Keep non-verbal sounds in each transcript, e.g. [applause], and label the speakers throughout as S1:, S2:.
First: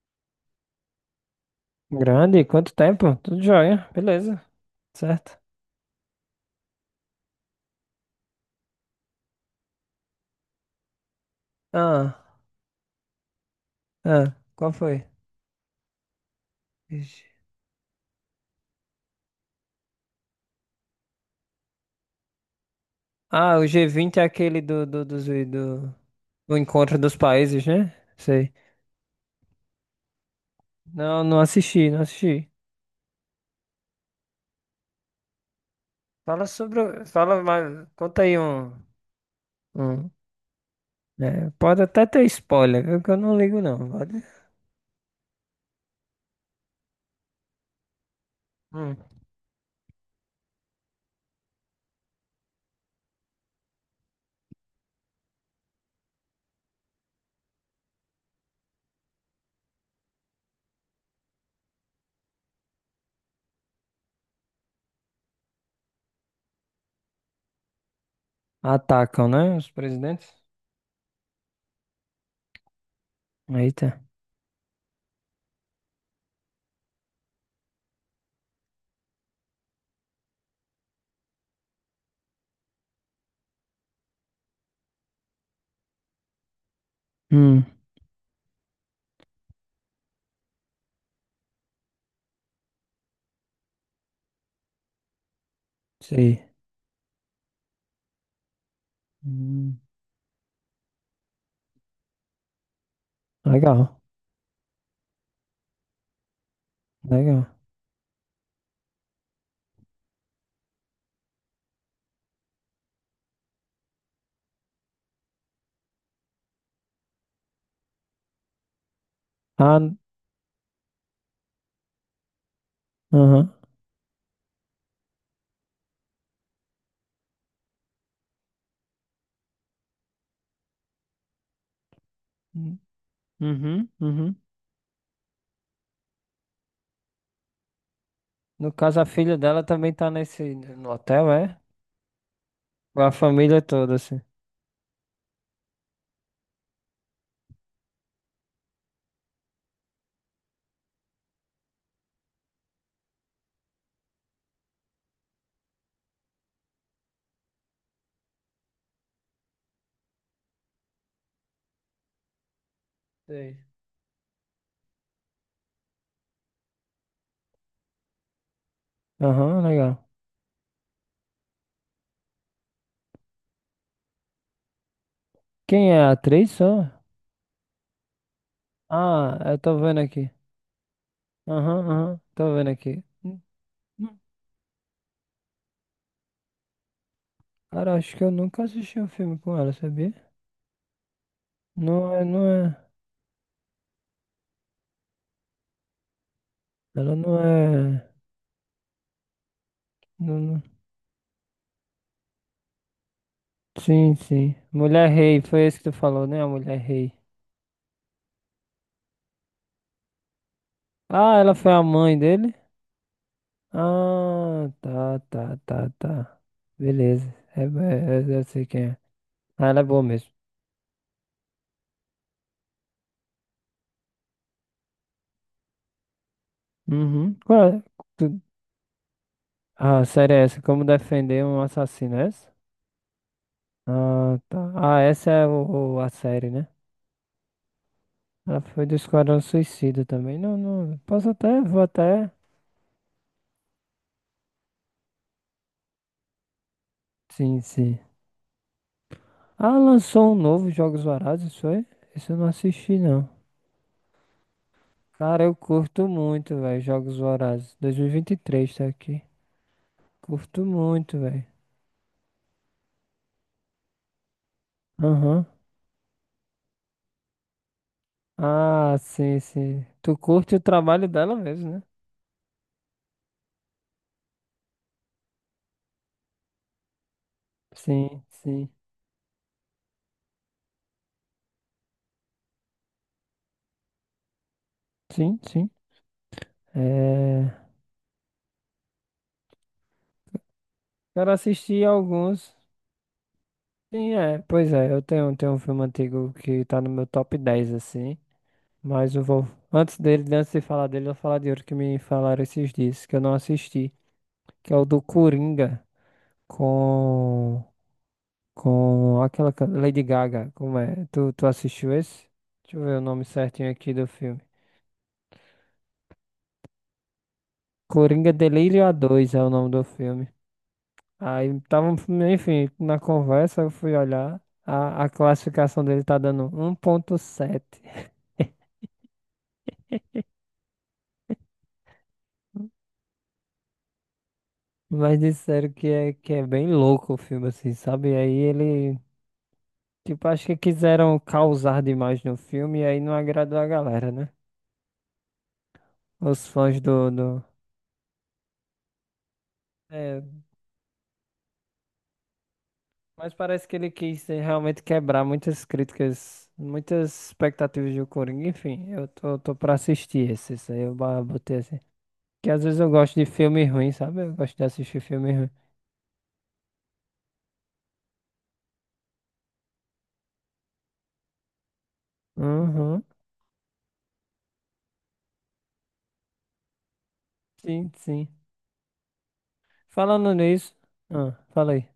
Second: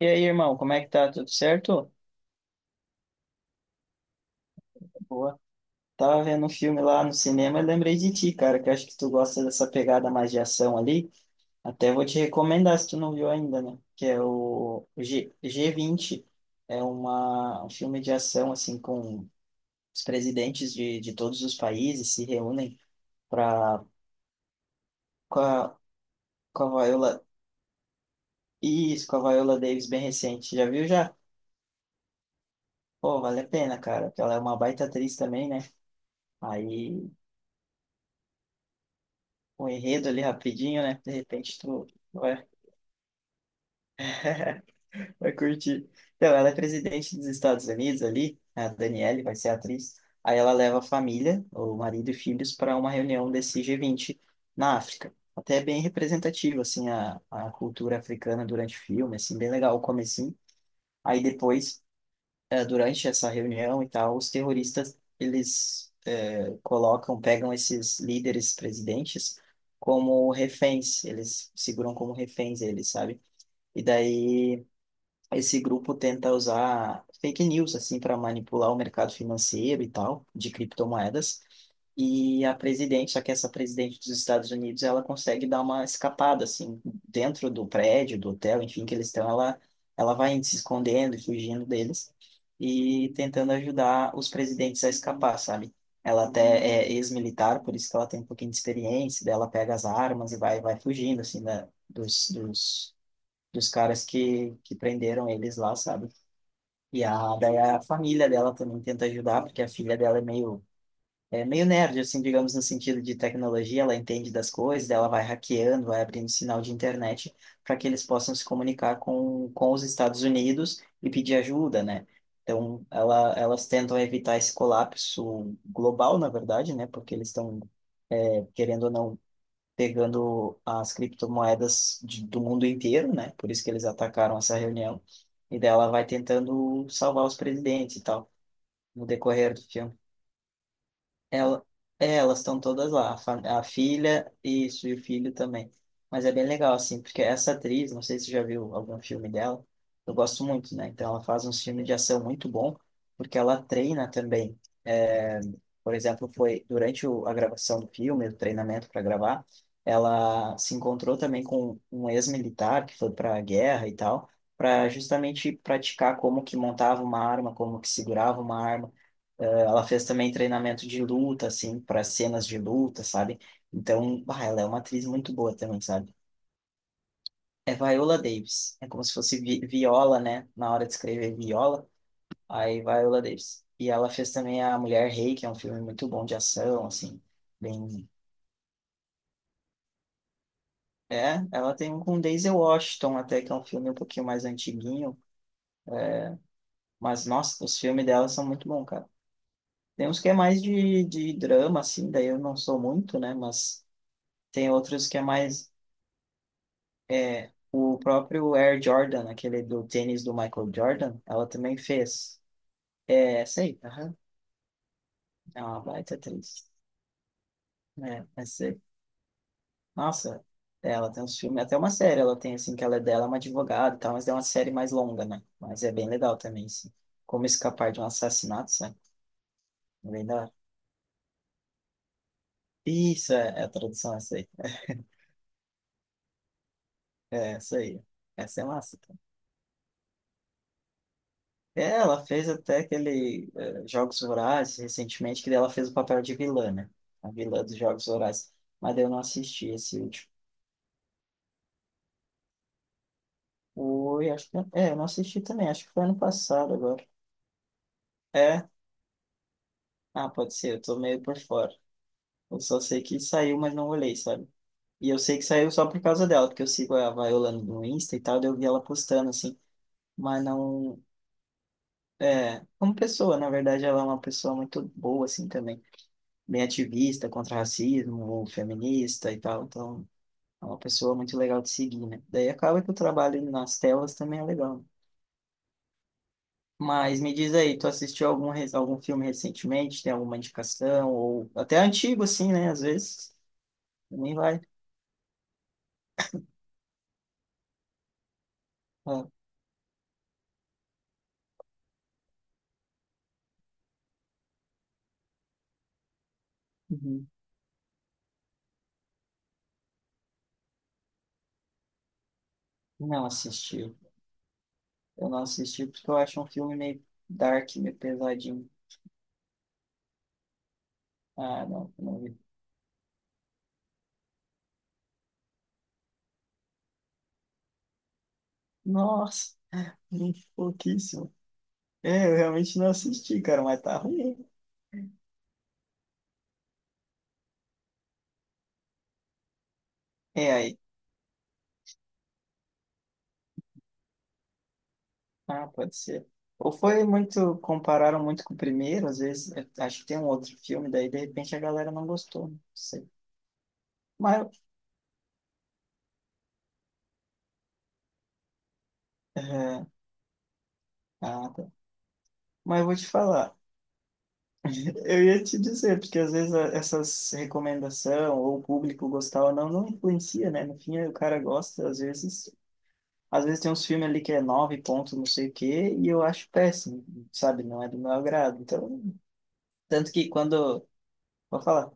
S1: E aí, irmão, como é que tá? Tudo certo?
S2: Grande, quanto tempo? Tudo jóia, beleza, certo?
S1: Boa. Tava vendo um filme lá no cinema e lembrei de ti, cara, que eu acho que tu gosta dessa pegada mais de ação ali. Até vou
S2: Ah,
S1: te recomendar se tu não viu ainda, né? Que é
S2: ah, qual
S1: o
S2: foi?
S1: G G20. É
S2: Ixi.
S1: um filme de ação, assim, com os presidentes de todos os países se reúnem
S2: Ah, o
S1: pra,
S2: G20 é aquele do, do, dos-
S1: com
S2: do, do,
S1: com a
S2: encontro
S1: Viola...
S2: dos países, né? Sei.
S1: Isso, com a Viola Davis bem recente. Já viu já?
S2: Não, não assisti, não assisti.
S1: Pô, vale a pena, cara, porque ela é uma baita atriz também, né?
S2: Fala sobre,
S1: Aí
S2: fala mais, conta aí um,
S1: um enredo
S2: um,
S1: ali rapidinho, né? De
S2: né?
S1: repente
S2: Pode
S1: tu
S2: até ter
S1: vai,
S2: spoiler, viu? Que eu não ligo não, pode.
S1: vai curtir. Então, ela é presidente dos Estados Unidos ali, a
S2: Hum.
S1: Danielle vai ser a atriz. Aí ela leva a família, o marido e filhos, para uma reunião desse G20 na África. Até é bem representativo, assim, a cultura africana durante o filme, assim, bem legal o comecinho. Aí depois durante essa reunião e tal, os terroristas, eles colocam, pegam esses líderes
S2: Atacam,
S1: presidentes
S2: né, os presidentes?
S1: como reféns, eles seguram como reféns eles, sabe? E
S2: Eita.
S1: daí esse grupo tenta usar fake news, assim, para manipular o mercado financeiro e tal, de criptomoedas, e a presidente, só que essa presidente dos Estados Unidos, ela consegue dar uma escapada, assim, dentro
S2: Hum,
S1: do prédio, do hotel, enfim, que eles estão, ela vai se escondendo e fugindo deles e tentando ajudar os presidentes a escapar, sabe? Ela
S2: sei.
S1: até é ex-militar, por isso que ela tem um pouquinho de experiência, daí ela pega
S2: Hum,
S1: as armas e vai fugindo, assim, da, dos
S2: legal,
S1: caras que prenderam eles lá, sabe? E a,
S2: legal.
S1: daí a família dela também tenta ajudar, porque a filha dela é meio nerd, assim, digamos, no sentido de tecnologia, ela entende das coisas, daí ela vai hackeando, vai abrindo sinal de internet para que eles possam se comunicar com
S2: Ah,
S1: os Estados Unidos e pedir ajuda, né? Então, ela,
S2: aham.
S1: elas tentam evitar esse colapso global, na verdade, né? Porque eles estão, é, querendo ou não, pegando as criptomoedas do mundo inteiro, né? Por isso que eles
S2: Uhum, uhum.
S1: atacaram essa reunião. E daí ela vai tentando salvar os presidentes e tal,
S2: No caso,
S1: no
S2: a filha
S1: decorrer do
S2: dela também
S1: filme.
S2: tá nesse no hotel, é?
S1: Ela, é, elas estão todas
S2: Com a
S1: lá, a,
S2: família
S1: a
S2: toda, assim.
S1: filha isso, e o filho também. Mas é bem legal, assim, porque essa atriz, não sei se você já viu algum filme dela, eu gosto muito, né? Então ela faz uns filmes de ação muito bom, porque ela treina também. É, por exemplo, foi durante a gravação do filme, o treinamento para gravar, ela se encontrou também com um ex-militar que foi para a
S2: Sei.
S1: guerra e tal, para justamente praticar como que montava uma arma, como que segurava uma arma
S2: Aham,
S1: ela
S2: legal.
S1: fez também treinamento de luta, assim, para cenas de luta, sabe? Então, bah, ela é uma atriz muito boa também,
S2: Quem é a
S1: sabe?
S2: atriz só?
S1: É Viola Davis. É como se
S2: Ah,
S1: fosse
S2: eu
S1: vi
S2: tô vendo
S1: Viola,
S2: aqui.
S1: né? Na hora de escrever
S2: Aham,
S1: Viola,
S2: aham, tô vendo
S1: aí
S2: aqui.
S1: Viola Davis. E ela
S2: Hum.
S1: fez também A Mulher Rei, que é um filme muito bom de ação, assim,
S2: Cara,
S1: bem...
S2: acho que eu nunca assisti um filme com ela, sabia?
S1: É, ela tem um
S2: Não
S1: com
S2: é, não
S1: Daisy
S2: é.
S1: Washington até, que é um filme um pouquinho mais antiguinho.
S2: Ela
S1: Mas,
S2: não
S1: nossa, os
S2: é.
S1: filmes dela são muito bons, cara. Tem uns que é
S2: Não.
S1: mais de drama, assim, daí eu não sou muito, né? Mas
S2: Sim, sim.
S1: tem outros
S2: Mulher
S1: que é
S2: Rei, foi
S1: mais.
S2: esse que tu falou, né? A Mulher Rei.
S1: É, o próprio Air Jordan, aquele do tênis do Michael Jordan,
S2: Ah,
S1: ela
S2: ela foi
S1: também
S2: a mãe
S1: fez.
S2: dele?
S1: É, essa aí, aham.
S2: Ah, tá, tá,
S1: É uma
S2: tá,
S1: baita
S2: tá.
S1: atriz.
S2: Beleza. É,
S1: É,
S2: é, é- eu
S1: essa
S2: sei
S1: aí.
S2: quem é. Ah, ela é boa mesmo.
S1: Nossa, ela tem uns filmes, até uma série ela tem, assim, que ela é dela, é uma advogada e tal, mas é uma série mais longa, né? Mas é bem legal também, assim.
S2: Uhum.
S1: Como
S2: Qual é?
S1: escapar de um
S2: Tu-
S1: assassinato, sabe?
S2: Ah, a
S1: É bem
S2: série
S1: da
S2: é
S1: hora.
S2: essa? Como defender um assassino, é essa?
S1: Isso, é, é a tradução, essa
S2: Ah,
S1: aí.
S2: tá. Ah, essa é a série, né?
S1: É, essa aí.
S2: Ela
S1: Essa é
S2: foi do
S1: massa, tá?
S2: Esquadrão Suicida também. Não, não. Posso até, vou
S1: É, ela
S2: até.
S1: fez até aquele Jogos Vorazes recentemente, que daí ela fez o papel de vilã, né? A
S2: Sim,
S1: vilã dos
S2: sim.
S1: Jogos Vorazes. Mas daí eu não assisti
S2: Ah,
S1: esse último.
S2: lançou um novo Jogos Vorazes, isso foi? Isso eu não assisti, não.
S1: Oi, acho que... É, eu não assisti
S2: Cara, eu
S1: também, acho que foi
S2: curto
S1: ano
S2: muito,
S1: passado
S2: velho,
S1: agora.
S2: Jogos Vorazes. dois mil e vinte e
S1: É?
S2: três tá aqui.
S1: Ah, pode
S2: Curto
S1: ser, eu tô
S2: muito,
S1: meio por
S2: velho.
S1: fora. Eu só sei que saiu, mas não olhei, sabe? E eu sei que
S2: Aham.
S1: saiu só por causa dela, porque eu sigo a Viola no Insta e tal, daí eu vi ela
S2: Ah,
S1: postando,
S2: sim,
S1: assim.
S2: sim. Tu
S1: Mas
S2: curte o
S1: não...
S2: trabalho dela mesmo, né?
S1: É, como pessoa, na verdade, ela é uma pessoa muito boa, assim, também. Bem ativista contra
S2: Sim,
S1: racismo,
S2: sim.
S1: feminista e tal. Então, é uma pessoa muito legal de seguir, né? Daí acaba que o trabalho nas telas também é legal.
S2: Sim, sim.
S1: Mas me
S2: É...
S1: diz aí, tu assistiu algum, algum filme recentemente? Tem alguma indicação?
S2: Cara,
S1: Ou até
S2: assisti
S1: antigo, assim,
S2: alguns.
S1: né? Às vezes
S2: Sim,
S1: também
S2: é.
S1: vai.
S2: Pois é, eu tenho um filme antigo que tá no meu top 10, assim. Mas eu
S1: Ah,
S2: vou. Antes dele, antes de falar dele, eu vou falar de outro que me falaram esses dias, que eu não assisti. Que é o do Coringa
S1: uhum.
S2: com. Com aquela Lady Gaga. Como é? Tu assistiu esse? Deixa eu ver o nome
S1: Não
S2: certinho
S1: assisti.
S2: aqui do filme.
S1: Eu não assisti porque eu acho um filme meio dark, meio
S2: Coringa
S1: pesadinho.
S2: Delírio A2 é o nome do filme. Aí
S1: Ah,
S2: tava,
S1: não, não vi.
S2: enfim, na conversa eu fui olhar. A classificação dele tá dando 1.7.
S1: Nossa, pouquíssimo. É, eu
S2: [laughs]
S1: realmente não assisti, cara, mas tá ruim.
S2: Mas disseram que é bem louco o filme, assim, sabe? E aí ele, tipo, acho que
S1: É,
S2: quiseram causar demais no filme e aí não agradou a galera, né?
S1: ah, pode ser.
S2: Os
S1: Ou
S2: fãs
S1: foi
S2: do.
S1: muito, compararam muito com o primeiro, às vezes, eu acho que tem
S2: É,
S1: um outro filme, daí de repente a galera não gostou, não sei.
S2: mas parece que ele quis
S1: Mas,
S2: realmente quebrar muitas críticas, muitas expectativas do Coringa. Enfim, eu tô pra
S1: é,
S2: assistir esse, isso aí eu
S1: ah,
S2: botei
S1: tá.
S2: assim. Que às vezes
S1: Mas eu
S2: eu
S1: vou te
S2: gosto de
S1: falar,
S2: filme ruim, sabe? Eu gosto de assistir
S1: [laughs] eu
S2: filme
S1: ia
S2: ruim.
S1: te dizer, porque às vezes essas recomendação ou o público gostar ou não, não influencia, né? No fim, o cara gosta,
S2: Uhum.
S1: às vezes tem uns filmes ali que é nove pontos, não sei o quê, e eu acho péssimo, sabe? Não é
S2: Sim,
S1: do meu
S2: sim.
S1: agrado. Então, tanto que
S2: Falando nisso.
S1: quando,
S2: Ah,
S1: vou
S2: fala aí.
S1: falar.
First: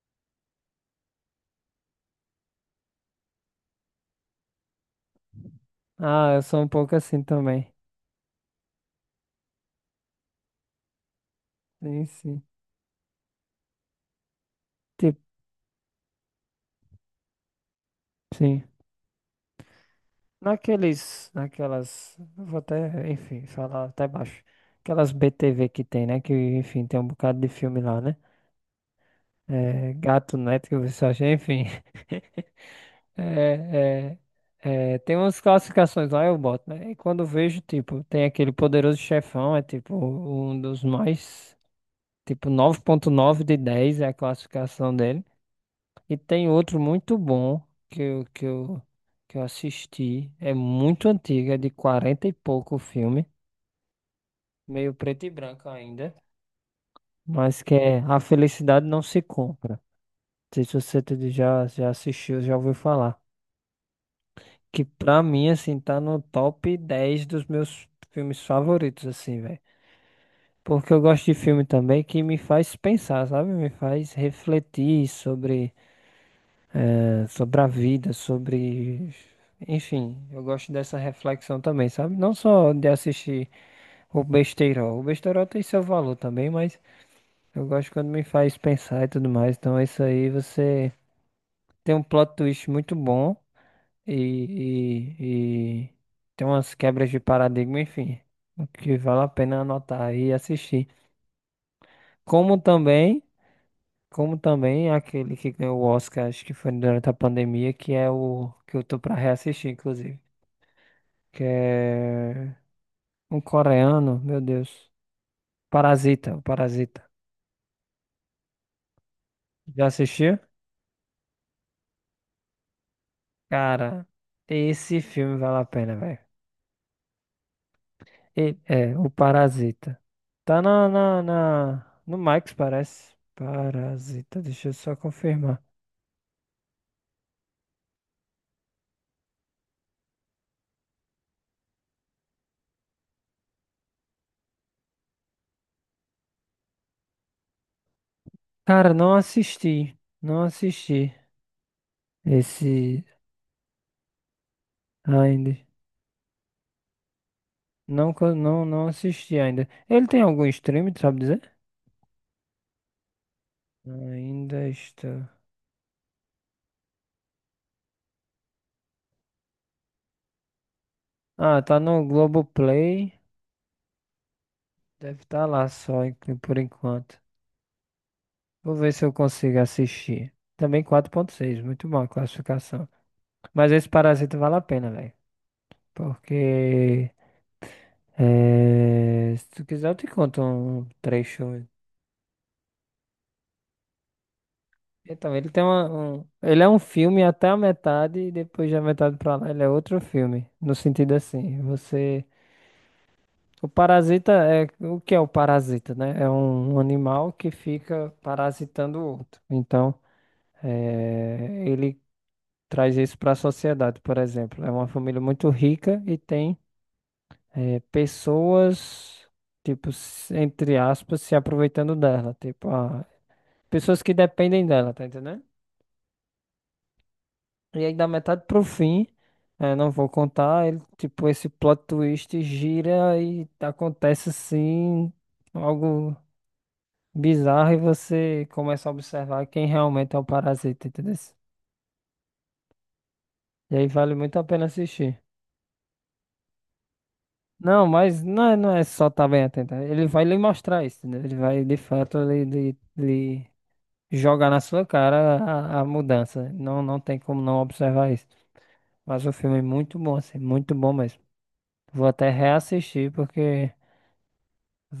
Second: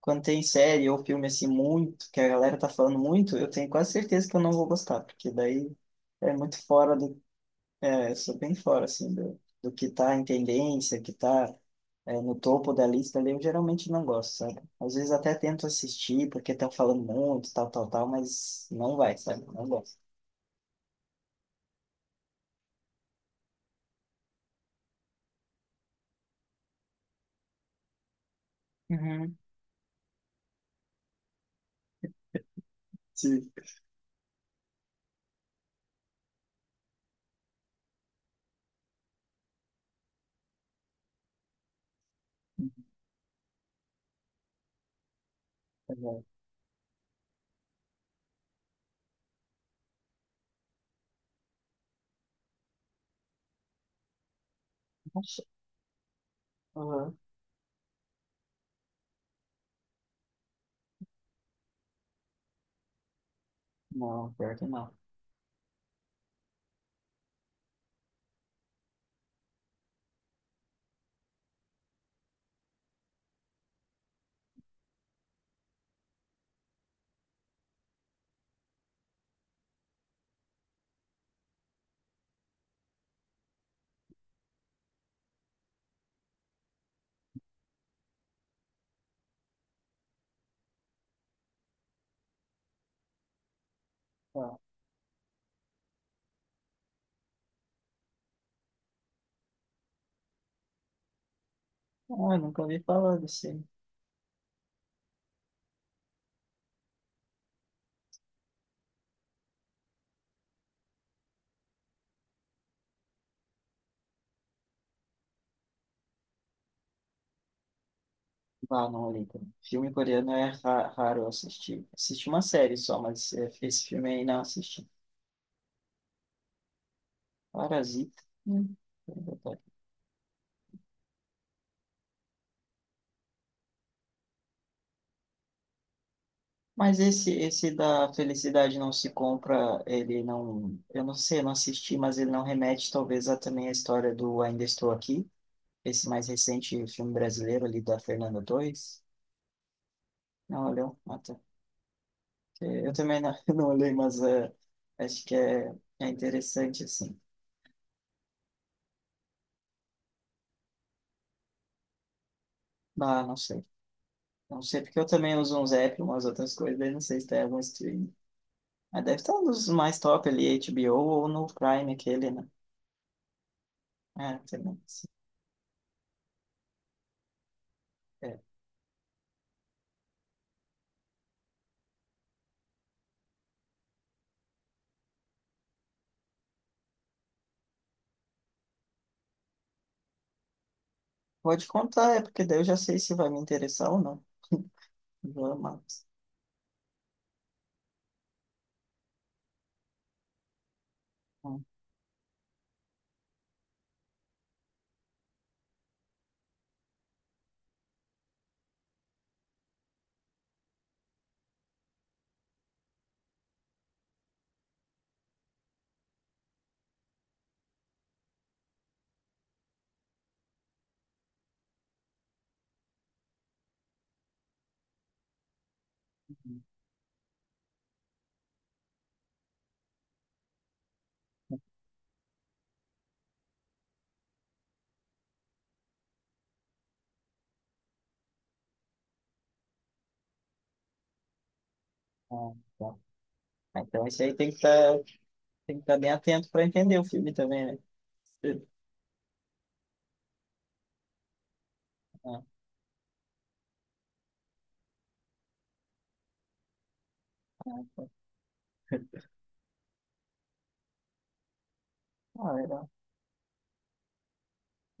S1: Quando tem série ou filme assim muito, que a galera tá falando muito, eu tenho quase certeza que eu não vou gostar, porque daí
S2: Ah,
S1: é
S2: eu sou
S1: muito
S2: um
S1: fora
S2: pouco
S1: do.
S2: assim também.
S1: É, eu sou bem fora, assim, do, do que tá em tendência, que tá
S2: Sim,
S1: é, no
S2: sim.
S1: topo da lista ali, eu geralmente não gosto, sabe? Às vezes
S2: Tipo,
S1: até tento assistir, porque estão falando muito, tal, tal, tal,
S2: sim.
S1: mas não vai, sabe? Não gosto.
S2: Naquelas, eu vou até, enfim, falar até baixo. Aquelas BTV que tem, né? Que, enfim, tem um bocado de filme lá, né?
S1: Uhum.
S2: É, Gato Net, que você acha, enfim. [laughs]
S1: Sim.
S2: É, é, tem umas classificações lá, eu boto, né? E quando eu vejo, tipo, tem aquele poderoso chefão, é tipo um dos mais, tipo, 9.9 de 10 é a classificação dele. E tem outro muito bom que eu, que eu, que eu assisti, é muito antigo, é de 40 e pouco o filme, meio preto e branco ainda,
S1: Aham.
S2: mas que é A Felicidade Não Se Compra. Não sei se você já assistiu, já ouviu falar.
S1: Não, pior que
S2: Que
S1: não.
S2: pra mim, assim, tá no top 10 dos meus filmes favoritos, assim, velho. Porque eu gosto de filme também que me faz pensar, sabe? Me faz refletir sobre, sobre a vida, sobre. Enfim, eu gosto dessa reflexão também, sabe? Não só de assistir o besteirol. O besteirol tem seu valor também, mas eu gosto quando me faz pensar e tudo mais. Então, isso aí você tem um plot twist muito bom.
S1: Ah,
S2: E tem umas quebras de paradigma, enfim, o que vale a pena anotar e assistir.
S1: eu
S2: Como
S1: nunca ouvi falar
S2: também,
S1: desse.
S2: como também aquele que ganhou o Oscar, acho que foi durante a pandemia, que é o que eu tô pra reassistir, inclusive, que é um coreano, meu Deus, Parasita, o Parasita.
S1: Ah, não olhei, cara.
S2: Já
S1: Filme coreano
S2: assistiu?
S1: é raro assistir. Assisti uma série só, mas é, esse
S2: Cara,
S1: filme aí não assisti.
S2: esse filme vale a pena, velho.
S1: Parasita.
S2: E-
S1: Hum.
S2: é, o Parasita. Tá no Max, parece. Parasita, deixa eu só confirmar.
S1: Mas esse da Felicidade Não Se Compra, ele não. Eu não sei, eu não assisti, mas ele não remete talvez a também a história do Ainda Estou Aqui, esse mais recente filme brasileiro ali da Fernanda
S2: Cara,
S1: Torres.
S2: não assisti. Não
S1: Não olhou?
S2: assisti
S1: Ah, tá. Eu
S2: esse
S1: também não, [laughs] não olhei, mas é, acho que
S2: ainda.
S1: é, é interessante assim.
S2: Não, não, não assisti ainda. Ele tem algum stream, tu sabe dizer?
S1: Ah, não sei. Não
S2: Ainda
S1: sei porque eu
S2: está.
S1: também uso uns apps, umas outras coisas, daí não sei se tem algum streaming. Mas deve estar nos mais top ali, HBO ou no
S2: Ah, tá
S1: Prime
S2: no
S1: aquele, né?
S2: Globoplay.
S1: É, também, sim.
S2: Deve estar lá só por enquanto.
S1: É.
S2: Vou ver se eu consigo assistir. Também 4.6 muito bom a classificação. Mas esse Parasita vale a pena, velho. Porque é, se tu quiser, eu te conto um trecho.
S1: Pode contar, é porque daí eu já sei se vai me interessar ou não.
S2: Então,
S1: Vou amar.
S2: ele é um filme até a metade e depois da metade pra lá ele é outro filme. No sentido assim,
S1: Uhum.
S2: você, o parasita é o que é o parasita, né? É um animal que fica parasitando o outro. Então, ele traz isso para a sociedade, por exemplo. É uma família muito rica e tem pessoas, tipo, entre aspas, se aproveitando dela. Tipo, ah, pessoas que dependem dela, tá entendendo? E aí, da metade pro fim, não vou contar, ele, tipo, esse plot twist gira e acontece assim, algo bizarro e você começa a observar quem realmente é o parasita, entendeu?
S1: Ah, tá.
S2: E
S1: Ah,
S2: aí
S1: então
S2: vale
S1: esse aí
S2: muito a
S1: tem que
S2: pena
S1: estar
S2: assistir.
S1: tem que tá bem atento para entender o filme também, né?
S2: Não, mas não é só estar bem atento. Ele vai lhe mostrar isso, né? Ele vai, de fato,
S1: Ah,
S2: lhe, jogar na sua cara a mudança. Não, não tem como não
S1: tá.
S2: observar isso. Mas
S1: [laughs]
S2: o filme é muito bom, assim, muito bom mesmo. Vou até
S1: Ah,
S2: reassistir porque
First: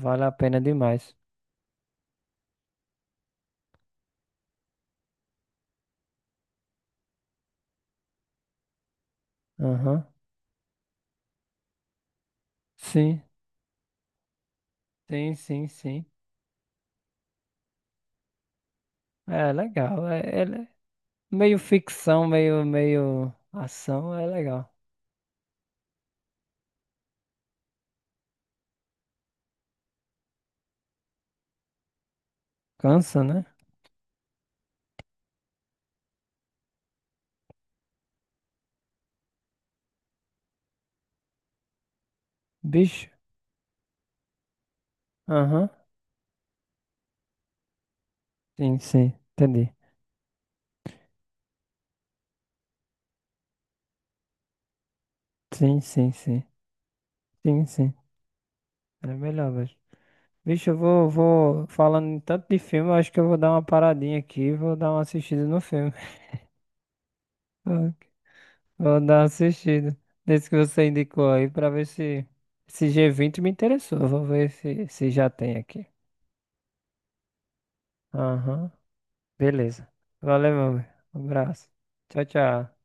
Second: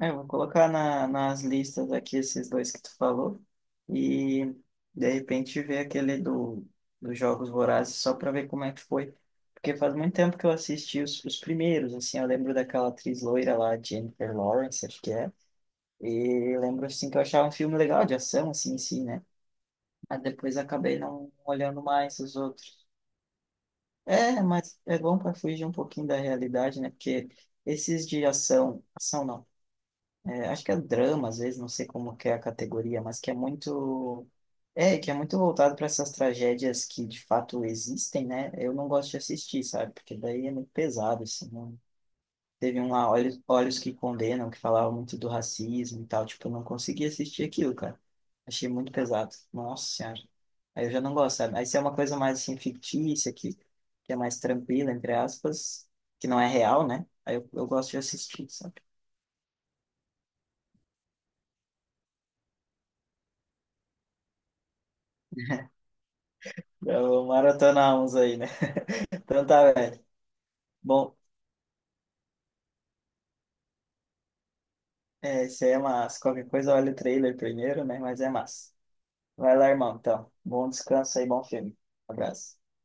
S1: é, eu vou
S2: a pena
S1: colocar
S2: demais.
S1: nas listas aqui esses dois que tu falou e de repente ver aquele do, dos Jogos Vorazes só para ver como é que foi. Porque faz
S2: Aham.
S1: muito tempo que eu assisti os primeiros, assim, eu lembro daquela atriz
S2: Sim,
S1: loira lá, Jennifer Lawrence, acho que é.
S2: sim, sim, sim.
S1: E lembro, assim, que eu achava um filme legal de ação, assim, em si, né?
S2: É legal. É,
S1: Mas
S2: ele
S1: depois
S2: é
S1: acabei não
S2: meio
S1: olhando mais
S2: ficção,
S1: os
S2: meio,
S1: outros.
S2: meio ação, é
S1: É,
S2: legal.
S1: mas é bom para fugir um pouquinho da realidade, né? Porque esses de ação, ação não. É, acho que é drama, às vezes, não sei como que é a categoria, mas
S2: Cansa,
S1: que é
S2: né?
S1: muito. É, que é muito voltado para essas tragédias que de fato existem, né? Eu não gosto de assistir, sabe? Porque daí é muito pesado, assim. Não... Teve um
S2: Bicho.
S1: lá, Olhos, Olhos que Condenam, que falava muito do
S2: Aham.
S1: racismo e tal. Tipo, eu não consegui assistir aquilo, cara. Achei
S2: Sim,
S1: muito
S2: sim.
S1: pesado.
S2: Entendi.
S1: Nossa Senhora. Aí eu já não gosto, sabe? Aí se é uma coisa mais, assim, fictícia, que é mais tranquila, entre
S2: Sim,
S1: aspas,
S2: sim,
S1: que não
S2: sim.
S1: é real, né? Aí
S2: Sim,
S1: eu gosto
S2: sim.
S1: de assistir, sabe?
S2: Era melhor, velho. Vixe, eu vou falando em tanto de filme, eu acho que eu vou dar uma paradinha aqui, e vou dar uma assistida no filme. [laughs]
S1: Eu
S2: Vou
S1: maratonamos aí, né?
S2: vou
S1: [laughs]
S2: dar uma
S1: Então tá,
S2: assistida
S1: velho.
S2: nesse que você
S1: Bom,
S2: indicou aí pra ver se esse G20 me interessou. Vou ver se já
S1: é,
S2: tem
S1: isso aí é
S2: aqui.
S1: massa. Qualquer coisa, olha o trailer primeiro, né? Mas é
S2: Aham,
S1: massa. Vai lá,
S2: beleza.
S1: irmão, então.
S2: Valeu,
S1: Bom
S2: meu.
S1: descanso
S2: Um
S1: aí, bom
S2: abraço.
S1: filme.
S2: Tchau,
S1: Abraço.
S2: tchau.